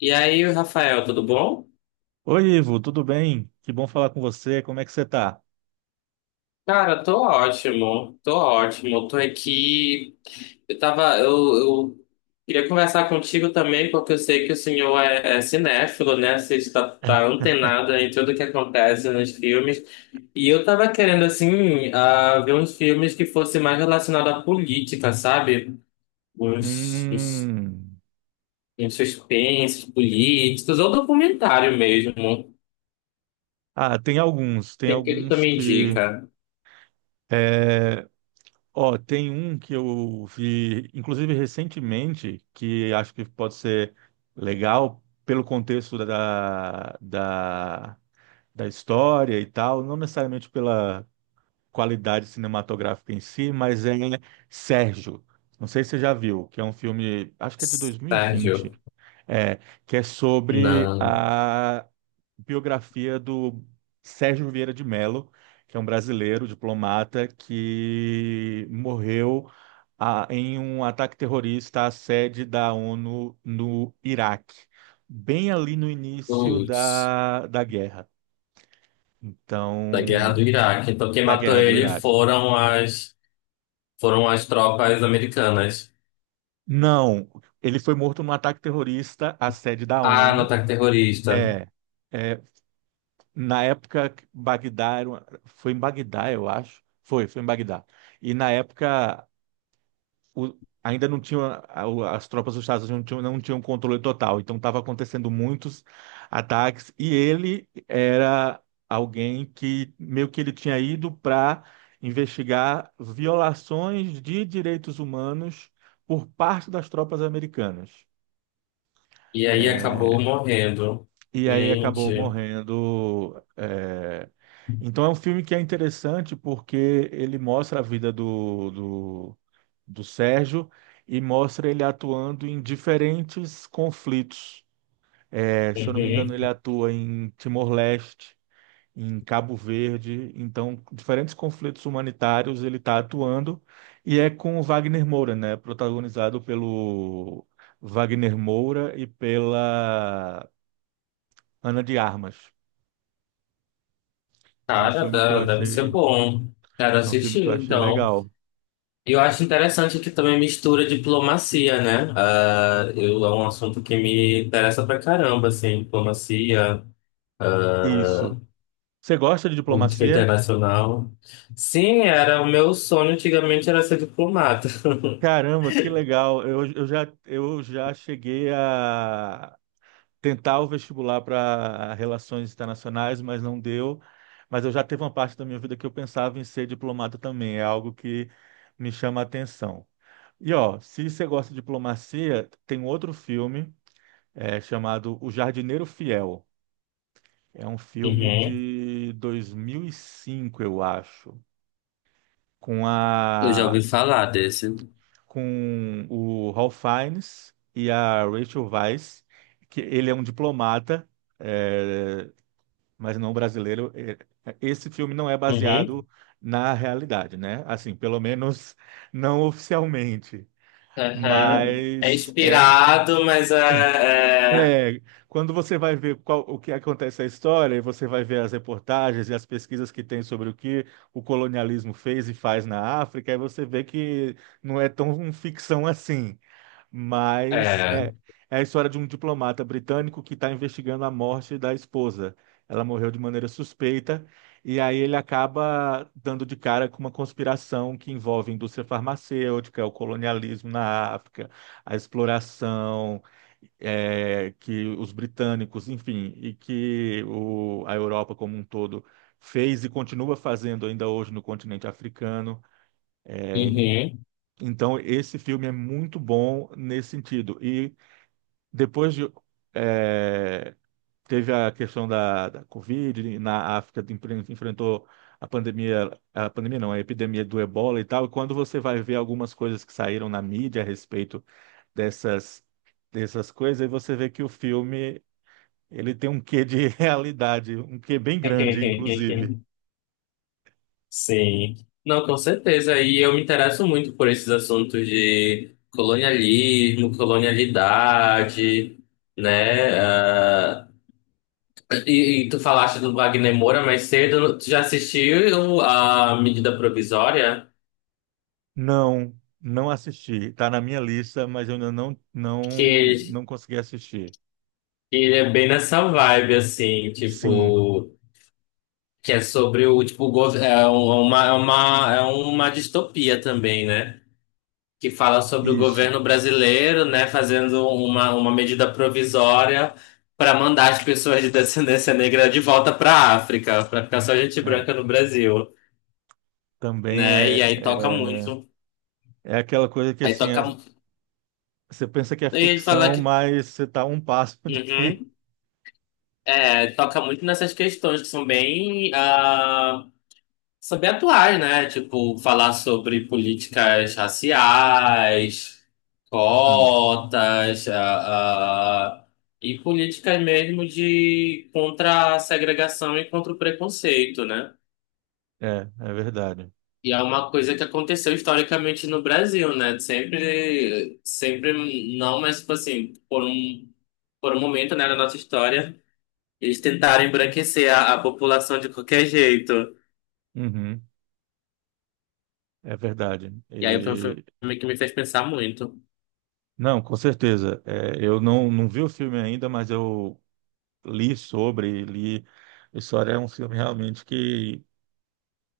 E aí, Rafael, tudo bom? Oi, Ivo, tudo bem? Que bom falar com você. Como é que você tá? Cara, tô ótimo, tô ótimo. Tô aqui. Eu queria conversar contigo também, porque eu sei que o senhor é cinéfilo, né? Você tá antenado em tudo que acontece nos filmes. E eu tava querendo, assim, ver uns filmes que fossem mais relacionados à política, sabe? Uns, uns, Hum. uns suspensos políticos, ou documentário mesmo. Ah, tem alguns, tem Tem que tu alguns me que. indica, É, ó, tem um que eu vi, inclusive recentemente, que acho que pode ser legal pelo contexto da história e tal, não necessariamente pela qualidade cinematográfica em si, mas é Sérgio. Não sei se você já viu, que é um filme, acho que é de 2020. Sérgio? É, que é sobre Não, a biografia do Sérgio Vieira de Mello, que é um brasileiro diplomata que morreu em um ataque terrorista à sede da ONU no Iraque, bem ali no início putz, da guerra, da guerra do então, Iraque. Então quem da matou guerra do ele Iraque. foram as tropas americanas. Não, ele foi morto num ataque terrorista à sede da Ah, no ONU. ataque terrorista. É, é. Na época, Bagdá foi em Bagdá, eu acho. Foi em Bagdá. E na época, o- ainda não tinha, as tropas dos Estados Unidos não tinham controle total. Então, estava acontecendo muitos ataques. E ele era alguém que meio que ele tinha ido para investigar violações de direitos humanos por parte das tropas americanas. E aí É, acabou morrendo. e aí acabou Gente. morrendo. É. Então é um filme que é interessante porque ele mostra a vida do Sérgio e mostra ele atuando em diferentes conflitos. É, se eu não me engano, ele Uhum. atua em Timor-Leste, em Cabo Verde, então diferentes conflitos humanitários ele está atuando, e é com o Wagner Moura, né? Protagonizado pelo Wagner Moura e pela Ana de Armas. É um Cara, filme que eu da- deve ser achei, bom. Quero é um filme que eu assistir, achei então. legal. E eu acho interessante que também mistura diplomacia, né? É um assunto que me interessa pra caramba, assim, diplomacia. Isso. Você gosta de Política diplomacia? internacional. Sim, era o meu sonho antigamente era ser diplomata. Caramba, que legal. Eu já cheguei a tentar o vestibular para relações internacionais, mas não deu. Mas eu já teve uma parte da minha vida que eu pensava em ser diplomata também. É algo que me chama a atenção. E ó, se você gosta de diplomacia, tem outro filme chamado O Jardineiro Fiel. É um filme Uhum. de 2005, eu acho. com a Eu já ouvi falar desse. com o Ralph Fiennes e a Rachel Weisz, que ele é um diplomata, é, mas não brasileiro. É, esse filme não é Uhum. baseado na realidade, né? Assim, pelo menos não oficialmente. Aham. É Mas é, inspirado, mas é. É, quando você vai ver o que acontece na história, e você vai ver as reportagens e as pesquisas que tem sobre o que o colonialismo fez e faz na África, aí você vê que não é tão um ficção assim, É, mas é, é. é a história de um diplomata britânico que está investigando a morte da esposa. Ela morreu de maneira suspeita, e aí ele acaba dando de cara com uma conspiração que envolve indústria farmacêutica, o colonialismo na África, a exploração que os britânicos, enfim, e que a Europa como um todo fez e continua fazendo ainda hoje no continente africano. É, Uhum. então, esse filme é muito bom nesse sentido. E depois de. é, Teve a questão da Covid, na África enfrentou. A pandemia não, a epidemia do Ebola e tal, e quando você vai ver algumas coisas que saíram na mídia a respeito dessas, dessas coisas, aí você vê que o filme ele tem um quê de realidade, um quê bem grande, inclusive. Sim. Não, com certeza. E eu me interesso muito por esses assuntos de colonialismo, colonialidade, né? E tu falaste do Wagner Moura mais cedo, tu já assistiu a Medida Provisória? Não, não assisti. Está na minha lista, mas eu ainda não, Que não, ele, não consegui assistir. ele é bem nessa vibe, assim, Sim, tipo, que é sobre o, tipo, o gov- é uma distopia também, né? Que fala sobre o isso. governo brasileiro, né, fazendo uma medida provisória para mandar as pessoas de descendência negra de volta para a África, para ficar só gente É. branca no Brasil, Também né? E aí toca muito. é, é aquela coisa que Aí assim, toca, você pensa que é eu ia falar. ficção, mas você está um passo de. Uhum. É, toca muito nessas questões que são bem, são bem atuais, né? Tipo, falar sobre políticas raciais, Sim, cotas, e políticas mesmo de contra a segregação e contra o preconceito, né? é, é verdade. E é uma coisa que aconteceu historicamente no Brasil, né? Sempre, sempre não, mas tipo assim, por um momento, né, da nossa história. Eles tentaram embranquecer a população de qualquer jeito. Uhum, é verdade. E aí foi um E, filme que me fez pensar muito. não, com certeza. É, eu não vi o filme ainda, mas eu li sobre, li. História é um filme realmente que,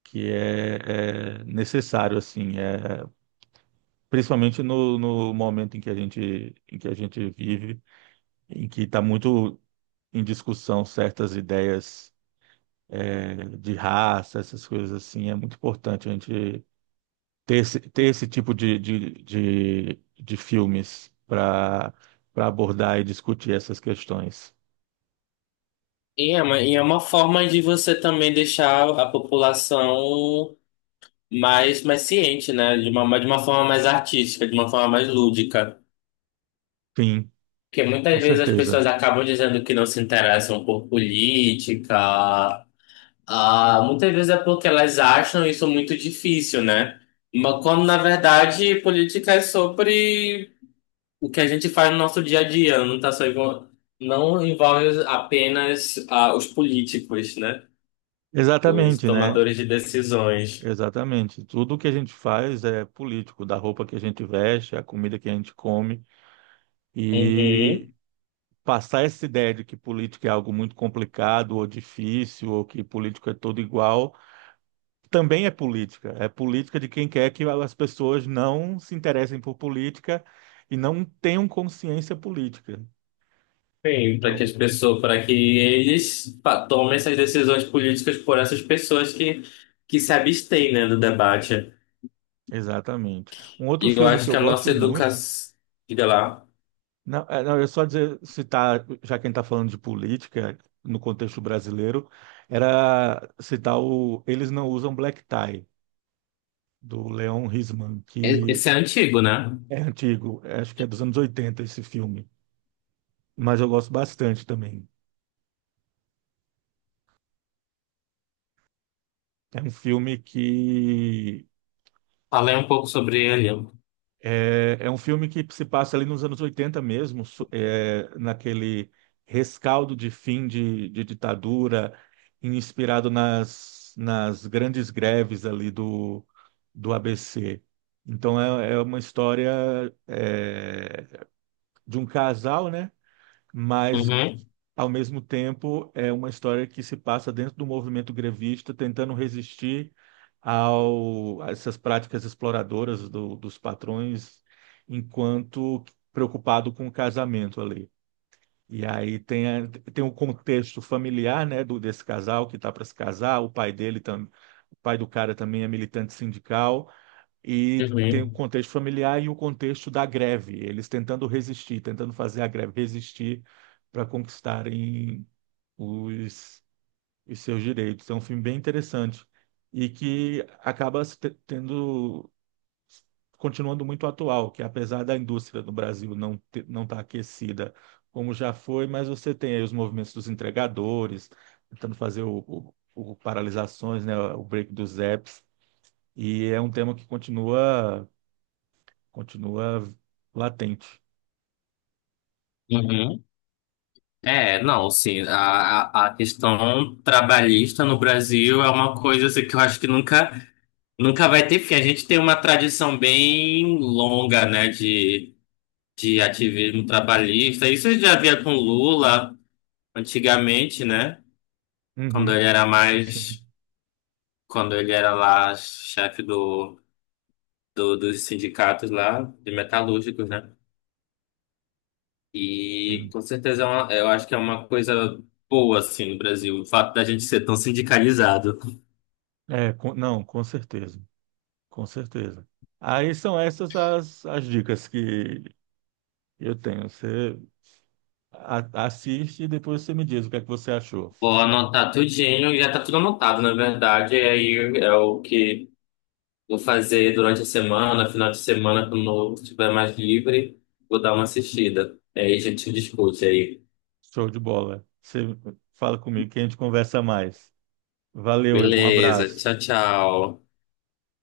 que é necessário, assim, principalmente no momento em que a gente vive, em que está muito em discussão certas ideias de raça, essas coisas assim, é muito importante a gente ter esse tipo de filmes para abordar e discutir essas questões. E é uma forma de você também deixar a população mais ciente, né? De uma forma mais artística, de uma forma mais lúdica. Sim, Porque com muitas vezes as pessoas certeza. acabam dizendo que não se interessam por política. Ah, muitas vezes é porque elas acham isso muito difícil, né? Mas quando na verdade política é sobre o que a gente faz no nosso dia a dia, não tá só envol- não envolve apenas os políticos, né? Os Exatamente, né? tomadores de decisões. Exatamente. Tudo que a gente faz é político, da roupa que a gente veste, a comida que a gente come. E Uhum. passar essa ideia de que política é algo muito complicado ou difícil, ou que político é todo igual, também é política. É política de quem quer que as pessoas não se interessem por política e não tenham consciência política. Sim, para que Então, as pessoas, para que eles pa- tomem essas decisões políticas por essas pessoas que se abstêm, né, do debate. exatamente. Um outro E eu filme acho que que eu a nossa gosto muito educação, diga lá. Não, não, eu só dizer, citar, já quem está falando de política no contexto brasileiro, era citar o Eles Não Usam Black Tie, do Leon Risman, E- que esse é antigo, né? é antigo, acho que é dos anos 80 esse filme, mas eu gosto bastante também. É um filme que Falei um pouco sobre ele. É um filme que se passa ali nos anos 80 mesmo, naquele rescaldo de fim de ditadura, inspirado nas grandes greves ali do ABC. Então é uma história é, de um casal, né? Mas Uhum, ao mesmo tempo é uma história que se passa dentro do movimento grevista, tentando resistir a essas práticas exploradoras dos patrões, enquanto preocupado com o casamento ali. E aí tem o contexto familiar, né, desse casal que está para se casar, o pai dele, o pai do cara também é militante sindical, e tem o uhum, contexto familiar e o contexto da greve, eles tentando resistir, tentando fazer a greve resistir para conquistarem os, os seus direitos. É um filme bem interessante e que acaba se te- tendo continuando muito atual, que apesar da indústria do Brasil não estar aquecida como já foi, mas você tem aí os movimentos dos entregadores tentando fazer o paralisações, né, o break dos apps. E é um tema que continua continua latente. uhum. É, não, sim, a, a questão trabalhista no Brasil é uma coisa assim, que eu acho que nunca vai ter fim. A gente tem uma tradição bem longa, né, de ativismo trabalhista. Isso eu já via com Lula antigamente, né, quando Uhum, ele era sim. mais, quando ele era lá chefe dos sindicatos lá, de metalúrgicos, né? E Sim. com certeza é uma- eu acho que é uma coisa boa, assim, no Brasil, o fato da gente ser tão sindicalizado. É, não, com certeza, com certeza. Aí são essas as dicas que eu tenho. Você assiste e depois você me diz o que é que você achou. Vou anotar tudinho, já tá tudo anotado, na verdade. E aí é o que vou fazer durante a semana, final de semana, quando eu estiver mais livre, vou dar uma assistida. Aí a gente discute aí. Show de bola. Você fala comigo que a gente conversa mais. Valeu, Ivo, um Beleza, tchau, abraço. tchau.